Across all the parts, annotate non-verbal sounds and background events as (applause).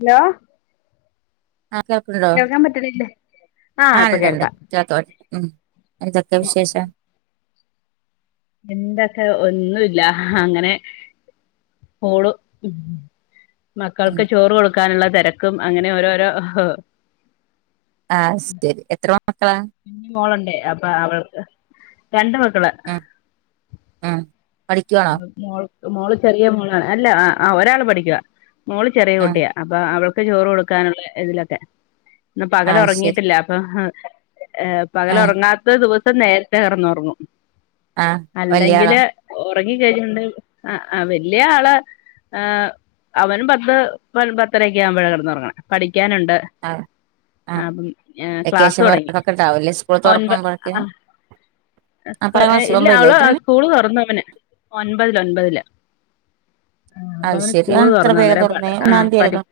Hello ആഹ് കേൾക്കാൻ പറ്റ്ണ് ഇല്ല. ആ ഉണ്ട് ഉണ്ട് കോക്കണ്ട് ഉ എന്തോകൊ വിശേഷം. എന്തൊക്കെ ഒന്നു ഇല്ല അങ്ങനെ പോണു ഉം മക്കൾക്ക് ചോറ് കൊടുക്കാനുള്ള തിരക്കും അങ്ങനെ ഓരോരോ ആഹ ശരി എത്ര മക്കളാ കുഞ് മോളുണ്ട് അപ്പൊ അവള്ക്ക് രണ്ട് മക്കള. ഉ ഉ പഠിക്കാണോ? മോൾ മോള് ചെറിയ മോള അല്ല ഒരാൾ പഠിക. മോള് ചെറിയ ഉം കുട്ടിയ അപ്പൊ അവൾക്ക് ചോറ് കൊടുക്കാനുള്ള ഇതിലൊക്കെ ഇന്ന് പകൽ ആഹ് ശരി ഉറങ്ങിയിട്ടില്ല. അപ്പൊ പകൽ ആഹ് ഉറങ്ങാത്ത ദിവസം നേരത്തെ കടന്ന്ഉറങ്ങും. ആഹ് വല്യാളോ അല്ലെങ്കില് ഉറങ്ങി കയ്ണ്ട് ആ വല്യയ ആള് ആഅവൻ പത്ത് പത്തരക്കെ ആവുമ്പോഴ കടന്ന് ഉറങ്ങണെ പഠിക്കാനുണ്ട്. ആഹ് ആ ആഹ് അപ്പം പിന്നെ ക്ലാസ്സ് വെക്കേഷൻ തുടങ്ങി. വർക്കൊക്കെ ഉണ്ടാവുംല്ലേ സ്കൂൾ ഒൻപ തുറക്കുമ്പോഴേക്ക് ആ ആഹ് പത്താം ഏ ക്ലാസ് ഇല്ല ഒമ്പതിലോ അവള് എത്രയിലാ സ്കൂള് തുറന്നു അവന് ഒൻപതില് ഒൻപതില്. ആ അപ്പൊ അത് അവന് ശരി സ്കൂള് അതെന്താ ഇത്ര തുറന്നു വേഗം അന്നേരം പ തുറന്നേ ആ ഒന്നാം തീയതി അല്ലേ പഠിക്ക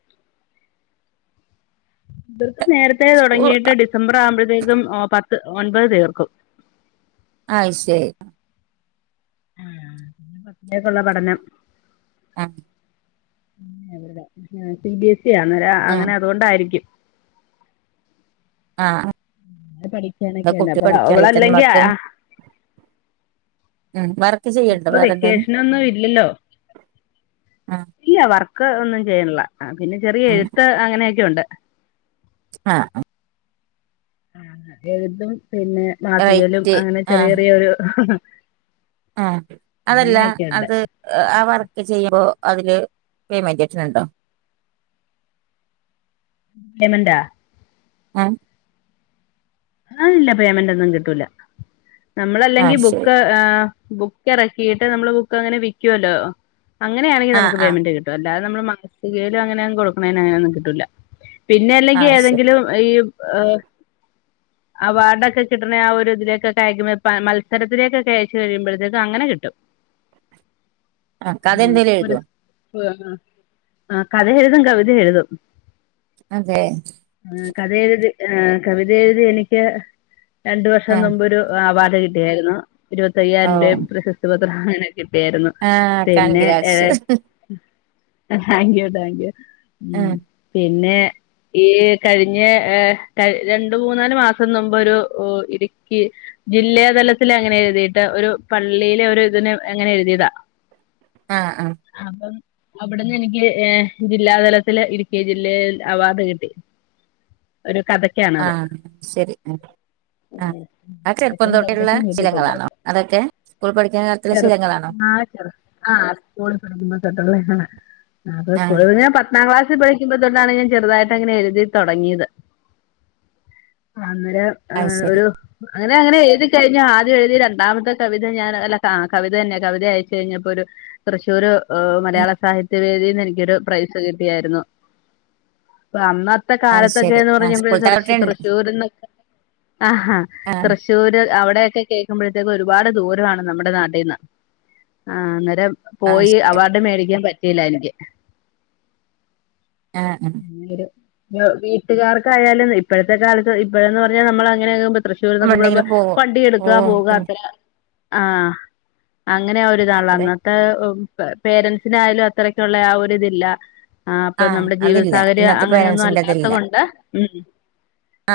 ഇവർക്ക് നേരത്തെ സ്കൂൾ തുടങ്ങിയിട്ട് ഡി ഡിസംബർ ആവുമ്പോഴത്തേക്കും പത്ത് ഒൻപത് തീർക്കും. അയ് ശരി ആ ഇനി പത്തിലൊകുളള പഠനം. ആഹ് സി ബി എസ് ഇ ആന്നര ആഹ് അങ്ങനെ അതുകൊണ്ടായിരിക്കും. ആ പഠിക്കാനൊക്കെയുണ്ട് കുട്ടി അപ്പൊ പഠിക്കാ അവളല്ലെങ്കി വക്കും ആ (inaudible) ഉം വര ഇപ്പൊ വെക്കേഷനൊന്നും ഇല്ലല്ലോ? ആഹ് ഇല്ല വർക്ക് ഒന്നും ചെയ്യില്ല പിന്നെ ചെറിയ എഴുത്ത് അങ്ങനെയൊക്കെ ഉണ്ട്. ആഹ് ആഹ് ആ എഴുതും പിന്നെ മാസികലും റൈറ്റ് അങ്ങനെ ചെറിയ ചെറിയൊരു. ഹ ആഹ അതല്ല അത് ആ വർക്ക് ചെയ്യുമ്പോ അതില് പേയ്മെന്റ് കിട്ടുന്നുണ്ടോ? പോമററ് ആഹ് ആഹ് ഇല്ല പേയ്മെന്റ് ഒന്നും കിട്ടൂല നമ്മളല്ലെങ്കി ആഹ് ശരി ബുക്ക് ആഹ് ബുക്ക് ഇറക്കിയിട്ട് നമ്മള് ബുക്ക് അങ്ങനെ വിക്കുവല്ലോ അങ്ങനെയാണെങ്കിൽ ആഹ് നമുക്ക് ആഹ് പേയ്മെന്റ് കിട്ടും അല്ലാതെ നമ്മള് മനസികൽ അങ്ങനെ കൊടുക്കണേ അങ്ങനൊന്നും കിട്ടൂല്ല പിന്നെ അല്ലെങ്കിൽ ആഹ് ശരി ഏതെങ്കിലും ഇയ് ഏഹ് അവാർഡൊക്കെ കിട്ടണേ ആ ഒരുതിലേക്കെ അയക്കുമ്പ മത്സരത്തിലേക്കെ അയച്ച് കഴുമ്പോഴത്തേക്ക് അങ്ങനെ കിട്ടും കഥ ആഹ് എന്തേലും ഒരു എഴുതോ ആഹ് ആഹ് ആഹ് കഥ എഴുതും കവിത എഴുതും അതെ ഉം കഥ എഴുതി ആഹ് കവിത എഴുതി എനിക്ക് രണ്ടു വർഷം ആഹ് മുമ്പൊരു അവാർഡ് കിട്ടിയായിരുന്നു ഓ ഇരുപത്തയ്യായിരം രൂപയും പ്രശസ്തി പത്രം അങ്ങനെ കിട്ടിയായിരുന്നു ആഹ് പിന്നെ കൺഗ്രാറ്റ്സ് ഏഹ് താങ്ക് യു താങ്ക് യു ഉം ആഹ് പിന്നെ ഈ കഴിഞ്ഞ ഏഹ് ക രണ്ട് രണ്ട് മൂന്നാൽ മാസം മുമ്പ് ഒരു ഓഹ് ഇടുക്കി ജില്ലാതലത്തില അങ്ങനെ എഴുതിയിട്ട് ഒരു പള്ളിയിലെ ഒരു ഇതിന് അങ്ങനെ എഴുതിയതാ ആഹ് ആഹ് അപ്പം അവിടെന്ന് എനിക്ക് ഏഹ് ജില്ലാതലത്തില് ഇടുക്കി ജില്ലയിൽ അവാർഡ് കിട്ടി ഒരു കഥ ആഹ് ശരി ഉം ആഹ് ആ ചെറുപ്പം കഥക്കും തോട്ടുള്ള കവിതക്കും കിട്ടിയിട്ടുണ്ട് ശീലങ്ങളാണോ അതൊക്കെ സ്കൂൾ പഠിക്കുന്ന കാലത്തിലുള്ള ശീലങ്ങളാണോ ആഹ് സ്കൂളിട്ടുള്ളേ ആഹ് അപ്പ ആഹ് സ്കൂള ഞാൻ പ പത്താം ക്ലാസ്ൽ പഠികുമ്പത്തോട്ടാണ് ഞാൻ ചെറുതായിട്ട് അങ്ങനെ എഴുതി തുടങ്ങിയത് അന്നേരം അത് ആഹ് ശരി ഒരു അങ്ങനെ അങ്ങനെ എഴുതി കഴിഞ്ഞാ അങ്ങനെ അങ്ങനെ എഴുതി കഴിഞ്ഞു ആദ്യ എഴുതി രണ്ടാമത്തെ കവിത ഞാൻ അല്ല കവിത തന്നെ കവിത അയച്ചു കഴിഞ്ഞപ്പോ ഒരു തൃശൂര് വ മലയാള സാഹിത്യ വേദിയിൽ നിന്ന് എനക്കൊരു പ്രൈസ് കിട്ടിയായിരുന്നു അപ്പ അന്ന ത്തെ അത് ശരി കാലത്തൊക്കെന്ന് ആഹ് പറഞ്ഞ സ്കൂൾ തൃശൂ തലവട്ടണ്ട് തൃശൂര്ന്ന് ആഹ് ആഹ് തൃശൂ തൃശൂർ അവിടെയൊക്കെ കേൾക്കുമ്പോഴത്തേക്ക ഒരുപാട് ദൂരമാണ് നമ്മുടെ നാട്ടിന്ന് ആഹ് അന്നേരം ആഹ് പോയി അവാർഡ് മേടിക്കാൻ പറ്റിയില്ല എനിക്ക് ആഹ് ആഹ് ഒരു വീട്ടുകാർക്കായാലും ഇപ്പോഴത്തെ കാലത്ത് ഇപ്പോഴന്ന് പറഞ്ഞാൽ നമ്മൾ അങ്ങനെ ആകുമ്പ തൃശ്ശൂർന്നൊക്കെ പറയുമ്പോ ഉണ്ടെങ്കിലും പോവും വണ്ടി ഓ എടുക്കാ പോക പിന്നെ അത്ര ആഹ് അങ്ങനെ ഒരിതാണല്ലോ അതെ അന്നത്തെ പേരൻറ്സിനായാലും അത്രക്കു ള്ള ആ ഒരിതില്ല ആഹ് അപ്പൊ നമ്മുടെ ജീവിത അതില്ല സാഹചര്യം ഇന്നത്തെ അങ്ങനെയൊന്നും പേരൻസിന്റെ അല്ലാത്ത അതില്ല കൊണ്ട് ഉം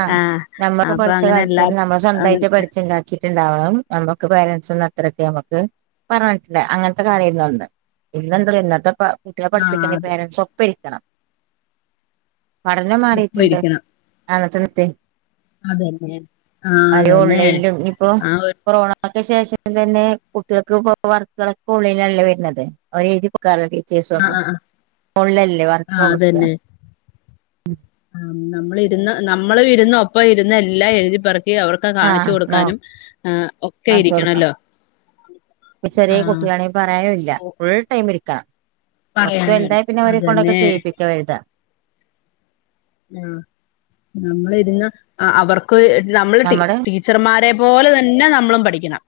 ആഹ് നമ്മുൾ അപ്പൊ പഠിച അങ്ങനെ കാലത്ത് എല്ലാ തന്നെ നമ്മള അങ്ങനെ സ്വന്തമായിട്ട് പഠിച്ചുണ്ടാക്ക കിട്ടുണ്ടാവണം നമുക്ക് പേരൻറ്സ ഒന്നും അത്രൊക്കെ നമുക്ക് പറഞ്ഞിട്ടില്ല അങ്ങനത്തെ കാര്യ ആയിരുന്നു അന്ന് ഇന്നെന്ത ഇന്നത്തെ കുട്ടിയെ ആഹ് പഠിപ്പിക്കുന്ന അതെ പേരൻറ്സ് ഒപ്പ ഇരിക്കണം പഠനം ഒപ്പം മാറിട്ടുണ്ട് ഇരിക്കണം അനത്തെത്തി അതന്നെ ആഹ് അനു അതന്നെ ഓൺലൈനിലും ഇപ്പൊ ആ ഒരു കൊറോണ ഒക്കെ ശേഷം തന്നെ കുട്ടികൾക്ക് ഇപ്പോ വർക്കുകളൊക്കെ ഉള്ളിലല്ലേ വരുന്നത് അവരെ എഴുതിപ്പക്കാറുള്ളീ ആഹ് (unintelligible) ആഹ് ആഹ് അതന്നെ (inaudible) ആ നമ്മൾ ഇരുന്ന് നമ്മള ഇരുന്ന ഒപ്പം ഇരുന്ന് എല്ലാം എഴുതിപ്പറക്കി അവർക്ക് ഒക്കെ കാണിച്ചു ആഹ് നോ കൊടുക്കാനും ആ ഒക്കെ കാണിച്ചു കൊടുക്കാം ഇരിക്കണല്ലോ ആഹ് പറയാനില്ല ഫുൾ ടൈം ഇരിക്കാം കുറച്ച പറയാനും എന്തായ പിന്നെ അവരെ കൊണ്ടൊക്കെ അതന്നെ ചെയ്യിപ്പിക്കാ വരുത ആഹ് നമ്മള് ഇരുന്ന് അവർക്ക് വേ നമ്മള് റ്റീ നമ്മുടെ റ്റീ ടീച്ചർമാരെ പോലെ തന്നെ നമ്മളും പഠിക്കണം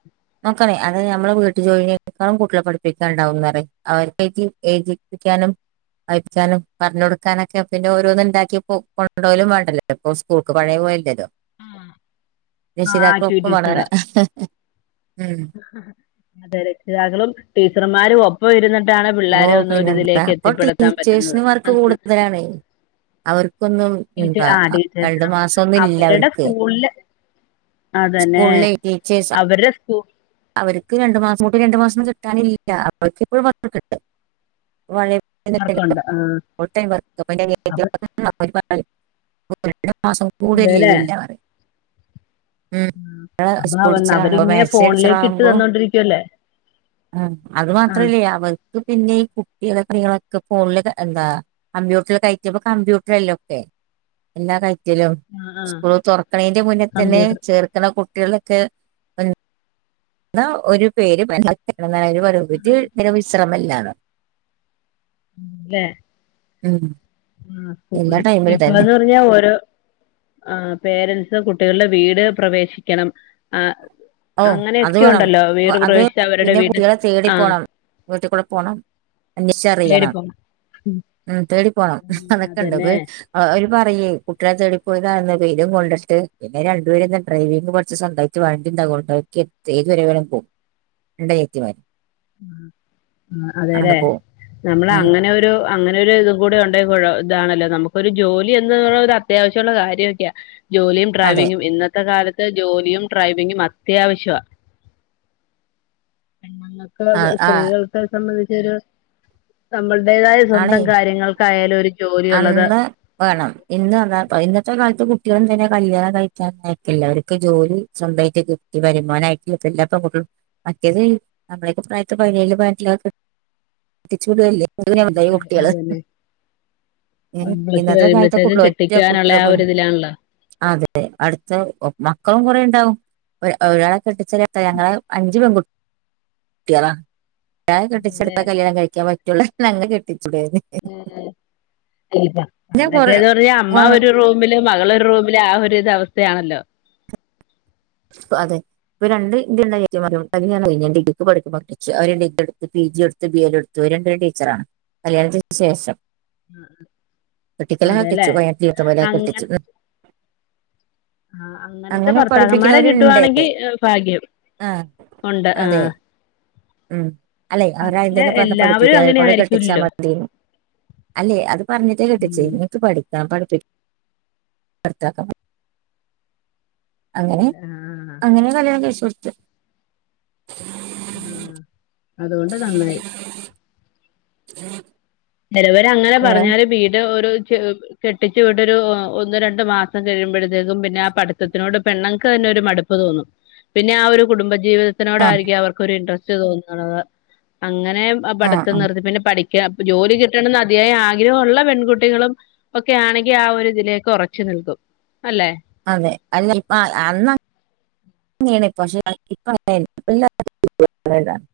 നോക്കണേ അത് നമ്മള് വീട്ടു ജോലിനേക്കാളും കൂട്ടളെ പഠിപ്പിക്കാനുണ്ടാവുന്നറയും അവർക്ക്‌ ഏ ഏജിപ്പിക്കാനും വായിപ്പിക്കാനും പറഞ്ഞു കൊടുക്കാനൊക്കെ പിന്നെ ഓരോന്നും ഉണ്ടാക്കിപ്പോ കൊണ്ടു പോവലും വേണ്ടല്ലോ ഇപ്പോൾ സ്കൂൾക്ക് പഴയ പോയല്ലല്ലോ ആഹ് രക്ഷിതാക്കൾ ഒപ്പും വന്നത ആക്ടിവിറ്റീസുകള് ഉം അതെ രക്ഷിതാക്കളും ടീച്ചർമാരും ഒപ്പ ഒപ്പം ഇരുന്നിട്ടാണ് ഓ പിള്ളോരെ പിന്നെന്താ ഒന്നുരിതിലേക്ക് അപ്പൊ എത്തിപ്പെടുത്താൻ പറ്റുന്നത് ടീച്ചേഴ്സിന് വർക്ക് കൂടുതലാണ് അവർക്കൊന്നും ടീച്ച എന്താ ആ രണ്ടു ടീച്ചേഴ്സിനും മാസം ഒന്നും ഇല്ല അവരുടെ അവർക്ക് സ്കൂളില് അതന്നെ സ്കൂളിലെ ടീച്ചേഴ്സ് അവരുടെ സ്കൂൾ അവർക്ക് രണ്ടു മാസം കൂട്ടി രണ്ടു മാസം കിട്ടാനില്ല അവർക്ക് ഇപ്പോഴും പത്രം കിട്ട പഴേ (inaudible) (unintelligible) വർക്കുണ്ട് ആഹ് അപ്പൊ മാസം കൂടി അതിൽ ലീവില്ല പറയും ഉം (unintelligible) അപ്പൊ അവൻ സ്കൂൾടിച്ചറാണോ അവരിങ്ങനെ മേശ ഫോണിലേക്ക് ഇട്ട് ടീച്ചറാവുമ്പോ തന്നോണ്ടിരിക്കുവല്ലേ അത് ആ മാത്രല്ല അവ ക്കു പിന്നെ ഈ കുട്ടികളെ കാര്യങ്ങളൊക്കെ ഫോണില് എന്താ കമ്പ്യൂട്ടർ കഴറ്റുമ്പ കമ്പ്യൂട്ടർല്ലാം ഒക്കെ എല്ലാ കര്യത്തിലും ആ സ്കൂള് തുറക്കണന്റെ മുന്നേ തന്നെ കമ്പ്യൂട്ടർ ചേർക്കണ കുട്ടികളൊക്കെ എന്നാ ഒരു പേരും എ ഒരു (inaudible) വിശ്രമല്ലാണ് ഇല്ലേ ഉം ആ എല്ലാ സ്കൂളില് ടൈമിലും തന്നെ ഇപ്പത് (unintelligible) ഓരോ ആ പേരൻറ്സ് കുട്ടികളുടെ വീട് പ്രവേശിക്കണം ആ ഓ അത് അങ്ങനെയൊക്കെ വേണം ഉണ്ടല്ലോ വീട് അത് പ്രവശിച്ച് അവരുടെ പിന്നെ വീട് കുട്ടികളെ തേടി ആഹ് പോണം വീട്ടിൽ കൂടെ പോണം അന്വേഷിച്ച് കയറി അറിയണം പോണം ഉം തേടി പോണം അതൊക്കെ ഉണ്ട് അതന്നെ ആഹ് അവര് പറയെ കുട്ടികളെ തേടിപ്പോയതാണന്ന് വെയിലും കൊണ്ടിട്ട് പിന്നെ രണ്ടുപേര എന്താ ഡ്രൈവിംഗ്പഠിച്ച് സൊന്തായി (unintelligible) രണ്ടനിയത്തിമാര് ആഹ് അതെല്ലെ നമ്മൾ ഉം അങ്ങനെരു അങ്ങനെൊ ഒരു ഇത് കൂടെ ഉണ്ടങ്കി ഇതാണല്ലോ നമുക്കൊരു ജോലി എന്നത് അത്യാവശ്യമുള്ള കാര്യമൊക്കെയാ ജോലിയും അതെ ഡ്രൈവിങ്ങും ഇന്നത്തെ കാലത്ത് ജോലിയും ഡ്രൈവിങ്ങും അത്യാവശ്യമാ ആ ആ സ്ത്രീകൾക്ക സംബന്ധിച്ചൊരു നമ്മളടേതായ ആണേ സ്വന്തം കാര്യങ്ങൾ ക്കായാലും ഒരു ജോലി ഉള്ളത് അന്ന് വേണം ഇന്ന് അതാ ഇന്നത്തെ കാലത്ത് കുട്ടികളും തന്നെ കല്യാണം കഴിക്കാൻ നടക്കില്ല അവർക്ക് ജോലി സ്വന്തമായിട്ട് കിട്ടിയ വരുമാനായിട്ട (inaudible) മറ്റേത് നമ്മളൊക്കെ പ്രായത്തെ പതിനേഴഴ്പതിനെട്ടിലൊക്ക കെട്ടിച്ച് വിടുല്ലേ അതുനൊയി കെട്ടിക്കാണ് കുട്ടികള് അതന്നെ ഏ പ്ലസ് ഇന്നത്തെ കാലത്ത കുട്ട കഴിയുമ്പോഴത്തേക്കും ഒറ്റ കെട്ടിക്കാനുള്ള കുട്ടികള് ആ പോലും ഒരിതിലാണല്ലോ അതെെ അടുത്ത മക്കളും കൊറെ ഉണ്ടാവും ഒരാള കെട്ടിച്ച ഞങ്ങള് അഞ്ച് പെൺകു കുട്ടിയാളാ ഞാൻ അതെല്ലേ കെട്ടിച്ചെടുത്താ കല്യാണം കഴിക്കാൻ പറ്റൂള്ള (unintelligible) കെട്ടിച്ചൂടേന്ന് ഏഹ് കൊറേ അന്നക്കെന്ന് പറഞ്ഞാ അമ്മ ഒരു റൂ റൂമില് മകളൊരു റൂമില് ആ ഒരു ഇത് അവസ്ഥയാണല്ലോ അതെ ഇപ്പ രണ്ട് ഇൻ്റെ അനിയത്തിമാരും (unintelligible) ഞാൻ ഡിഗ്രിക്ക് പഠിക്കുമ്പോ കെട്ടിച്ചു അവര് ഡിഗ്രി എടുത്തു പി ജി എടുത്ത് ബി എഡ് എടു (unintelligible) ഒരു ടീച്ചറാണ് കല്യാണത്തിന് ശേഷം കെട്ടിക്കലാ അതെല്ലേ കെട്ടിച്ചു (unintelligible) തീർത്ത പോലെ കെട്ടിച്ചു ഉം ആഹ് അങ്ങനത്തെ ഭർത്താക്കൻമാ മാരെ പഠിപ്പിക്കണവരുണ്ട് കിട്ടുവാണെങ്കി ഭാഗ്യം ആ ഒണ്ട് അതെ ആഹ് ഉം അല്ലെ അവരെ ആദ്യം തന്നെ പറഞ്ഞ എല്ലാവരും പഠിപ്പിക്കാ അങ്ങനെ അവരെക്കണ്ട് കെട്ടിച്ചാ ആയിരിക്കൂലല്ലോ മതീന്ന് അല്ലെ അത് പറഞ്ഞിട്ടാ കെട്ടിച്ചേ ഉം ഇങ്ങക്ക് പഠിപ്പി (unintelligible) പഠിപ്പിക്കാ ഭർത്താക്കൻമാർ അങ്ങനെ ആഹ് അങ്ങനെ കല്യാണം കഴിച്ച് കൊടുത്തെ ആഹ് അതുകൊണ്ട് നന്നായി ഉം ചെലവര് അങ്ങനെ പറഞ്ഞാലും വീട് ഒരു ചെ കെട്ടിച്ച് വിട്ടൊരു ഒ ഒന്ന് രണ്ടു മാസം കഴിയുമ്പോഴത്തേക്കും പിന്നെ ആ പഠിത്തത്തിനോട് പെണ്ണുങ്ങക്ക് തന്നെ ഒരു മടുപ്പ് പ്പ് തോന്നും പിന്നെ ആ ഒരു കുടുംബജീവിത ആഹ് ത്തിനോടയിരിക്കും അവർക്കൊരു ഇൻട്രസ്റ്റ് തോന്നണത് അങ്ങനെ ആഹ് പഠിത്തം ആഹ് നിർത്തി പിന്നെ പഠിക്കാ ജോലി കിട്ടണെന്ന് അതിയായ ആഗ്രഹം ഒള്ള പെൺകുട്ടികളും ഒക്കെ ആണെങ്കി ആ ഒരു ഇതിലേക്ക് ഒറച്ച് നിൽക്കും അല്ലെ അതെ (unintelligible) അപ്പ അന്ന് അങ്ങനെയാണിപ്പ പക്ഷെ (unintelligible)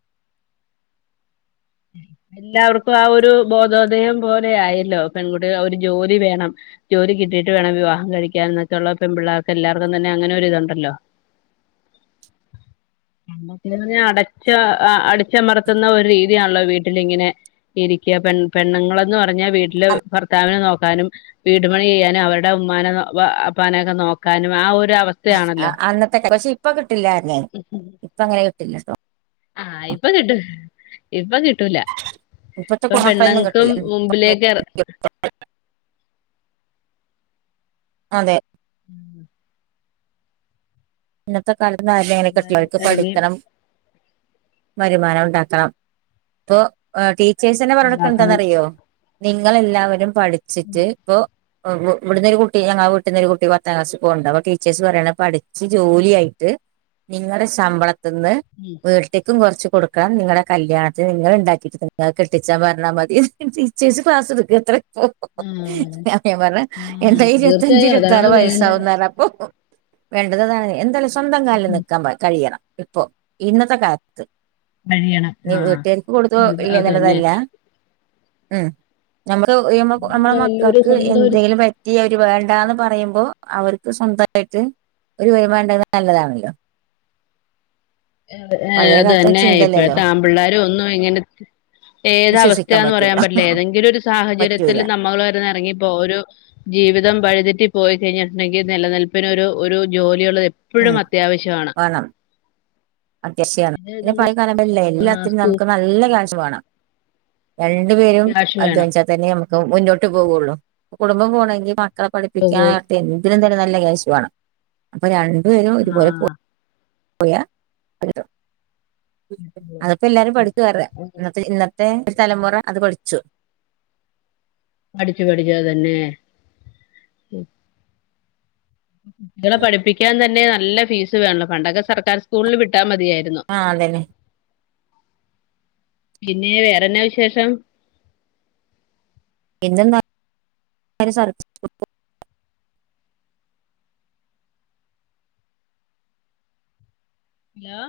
എല്ലാവർക്കും ആ ഒരു ബോധോധയം പോലെ ആയല്ലോ പെൺകുട്ടി ഒരു ഒരു ജോലി വേണം ജോലി കിട്ടിയിട്ട് വേണം വിവാഹം കഴിക്കാൻ എന്നക്കെയുള്ള പെപിള്ളേർക്ക് എല്ലാവർക്കും തന്നെ അങ്ങനെ ഒരിതുണ്ടല്ലോ അന്നക്കെന്ന് പറഞ്ഞാ അടച്ച് അ അടിച്ചമർത്തുന്ന ഒരു രീ തിയാണല്ലോ വീട്ടിലിങ്ങനെ ഇരിക്കാ പെൺ പെണ്ണുങ്ങള്ന്ന് പറ പറഞ്ഞാ വീട്ടില് ഭർത്താവിനെ നോക്കാനും വീടു പണി ചെയ്യാനും അവരുടെ ഉമ്മാനെ നോ ബാപ്പാനൊക്കെ നോക്കാനും ആ ഒരു അവസ് ആഹ് അന്നത്തെ പക്ഷെ ഇപ്പൊ കിട്ടില്ലാ ആരിനേം ഉം ഉം ഇപ്പ അങ്ങനെ കട്ടില്ലാട്ടോ ആഹ് ഇപ്പൊ കിട്ടൂ ഇപ്പൊ കിട്ടൂല ഇപ്പത്തെ ഇപ്പൊ മക്കളൊന്നും പെണ്ണുങ്ങക്കും കിട്ടില്ല മുമ്പിലേക്ക് എറ അതെ ഉം ഇന്നത്തെ കാലത്തൊന്നും ആരേം അങ്ങനെ (unintelligible) എല്ലാരും ഓൽക്ക് എറങ്ങി പഠിക്കണം വരുമാനം ഉണ്ടാക്കണം ഇപ്പോ ആഹ് ടീച്ചേഴ്സ് തന്നെ പറഞ്ഞ് കൊടുക്കാ ഇണ്ടാക്കണം എന്താന്നറിയോ നിങ്ങളെല്ലാവരും പഠിച്ചിറ്റ് ഇപ്പൊ (unintelligible) ഇവിടുന്നരു കുട്ടി ഞങ്ങളെ വീട്ട്ന്നൊരു കുട്ടി പത്താം ക്ലാസ്സി പോണ് ഇണ്ട് അപ്പ ടീച്ചേഴ്സ് പറയാണ് പഠി ച്ച് ജോലിയായിട്ട് നിങ്ങളെ ശമ്പളത്ത്ന്ന് ഉം വീട്ട്ക്കും കുറച്ച് കൊടുക്കാം നിങ്ങളെ കല്യാണത്തിൽ നിങ്ങള് ഇണ്ടാക്കിയിട്ട് നിങ്ങളെ കെട്ടിച്ചാ പറഞ്ഞാ മതി ടീച്ചേസ് ക്ലാസ് എടുക്കും അത്ര ആഹ് അപ്പോ ഞാൻ പറഞ്ഞ് ആഹ് എൻ്റെ ഇരുപത്തഞ്ച് തീർച്ചയായും അതാണ് ഇരുപത്താറ് വേണ്ടത് വയസ്സാകുംന്നറഞ്ഞപ്പോ വേണ്ടത് ഇതാണ് എന്തായാലും സ്വന്തം കാലിൽ നിക്കാൻ കഴിയണം ഇപ്പോ ഇന്നത്തെ കാലത് കഴിയണം ഇനീ ആഹ് വീട്ട്കാര്ക്ക് കൊടുത്ത് അത് തന്നെ ഇല്ലേന്നുള്ളതല്ല ഉം നമ്മക്ക് സ്വന്തം നമ്മള കാലില് ഒരു മക്കക്ക് സ്വന്തം ഒരു എന്തേലും പ റ്റിയവര് വേണ്ടാന്ന് പറയുമ്പോ അവർക്ക് സ്വന്തായിട്ട് ഒരു വരുമാനം ഉണ്ടാവണ നല്ലതാണല്ലോ. ആഹ് പഴയ കാലത്തെ അതന്നെ ചിന്തയില്ലല്ലോ ഇപ്പഴ്ത്തെ ആമ്പിള്ളേരും ഒന്നും ഇങ്ങനെ ഏത് വിശ്വസിക്കാൻ അവസ്ഥയാന്ന് പറ്റൂല പറയാൻ പറ്റില്ല ഏതെങ്കിലും ഒരു സാഹചര്യത്തിൽ പറ്റൂല നമ്മള് വരുന്ന ഇറങ്ങിപ്പോരും ജീവിതം വഴിതെറ്റി പോയി കഴിഞ്ഞിട്ടുണ്ടെങ്കിൽ നിലനിൽപ്പിന് ഒരു ജോലിയുള്ളത് എ എപ്പഴും ഉം അത്യാവശ്യമാണ് വേണം അത്യാവശ്യാണ് അത് നമ്മള് (unintelligible) ആഹ് എല്ലാത്തിനും സ്കൂ നമുക്ക് നല്ല ക്യാഷ് വേണം രണ്ടു പേരും ക്യാഷ് വേണം അധ്വനിച്ച തന്നെ നമുക്ക് മുന്നോട്ട് പോവുള്ളൂ കുടുംബം പോണെങ്കി മക്കളെ പഠിപ്പിക്കാൻ എന്തിനും തന്നെ നല്ല ക്യാഷ് വേണം അപ്പൊ രണ്ടുപരും ഒരുപോലെ പോ പോയാ ആഹ് അതിപ്പോ എല്ലാരും പഠിച്ചു (unintelligible) ഇന്നത്തെ ഇന്ന ത്തെ ഒരു തലമുറ അത് പഠിച്ചു പഠിച്ചു പഠിച്ചു അതന്നെ മക്കളെ പഠിപ്പിക്കാൻ തന്നെ നല്ല ഫീസ് വേണം പണ്ടൊക്കെ സർക്കാർ സ്കൂളി വിട്ടാൽ മതിയാരുന്നു. ആഹ് അതന്നെ പിന്നെ വേറെന്നാ വിശേഷം? പിന്നെന്താ സർ ഹലോ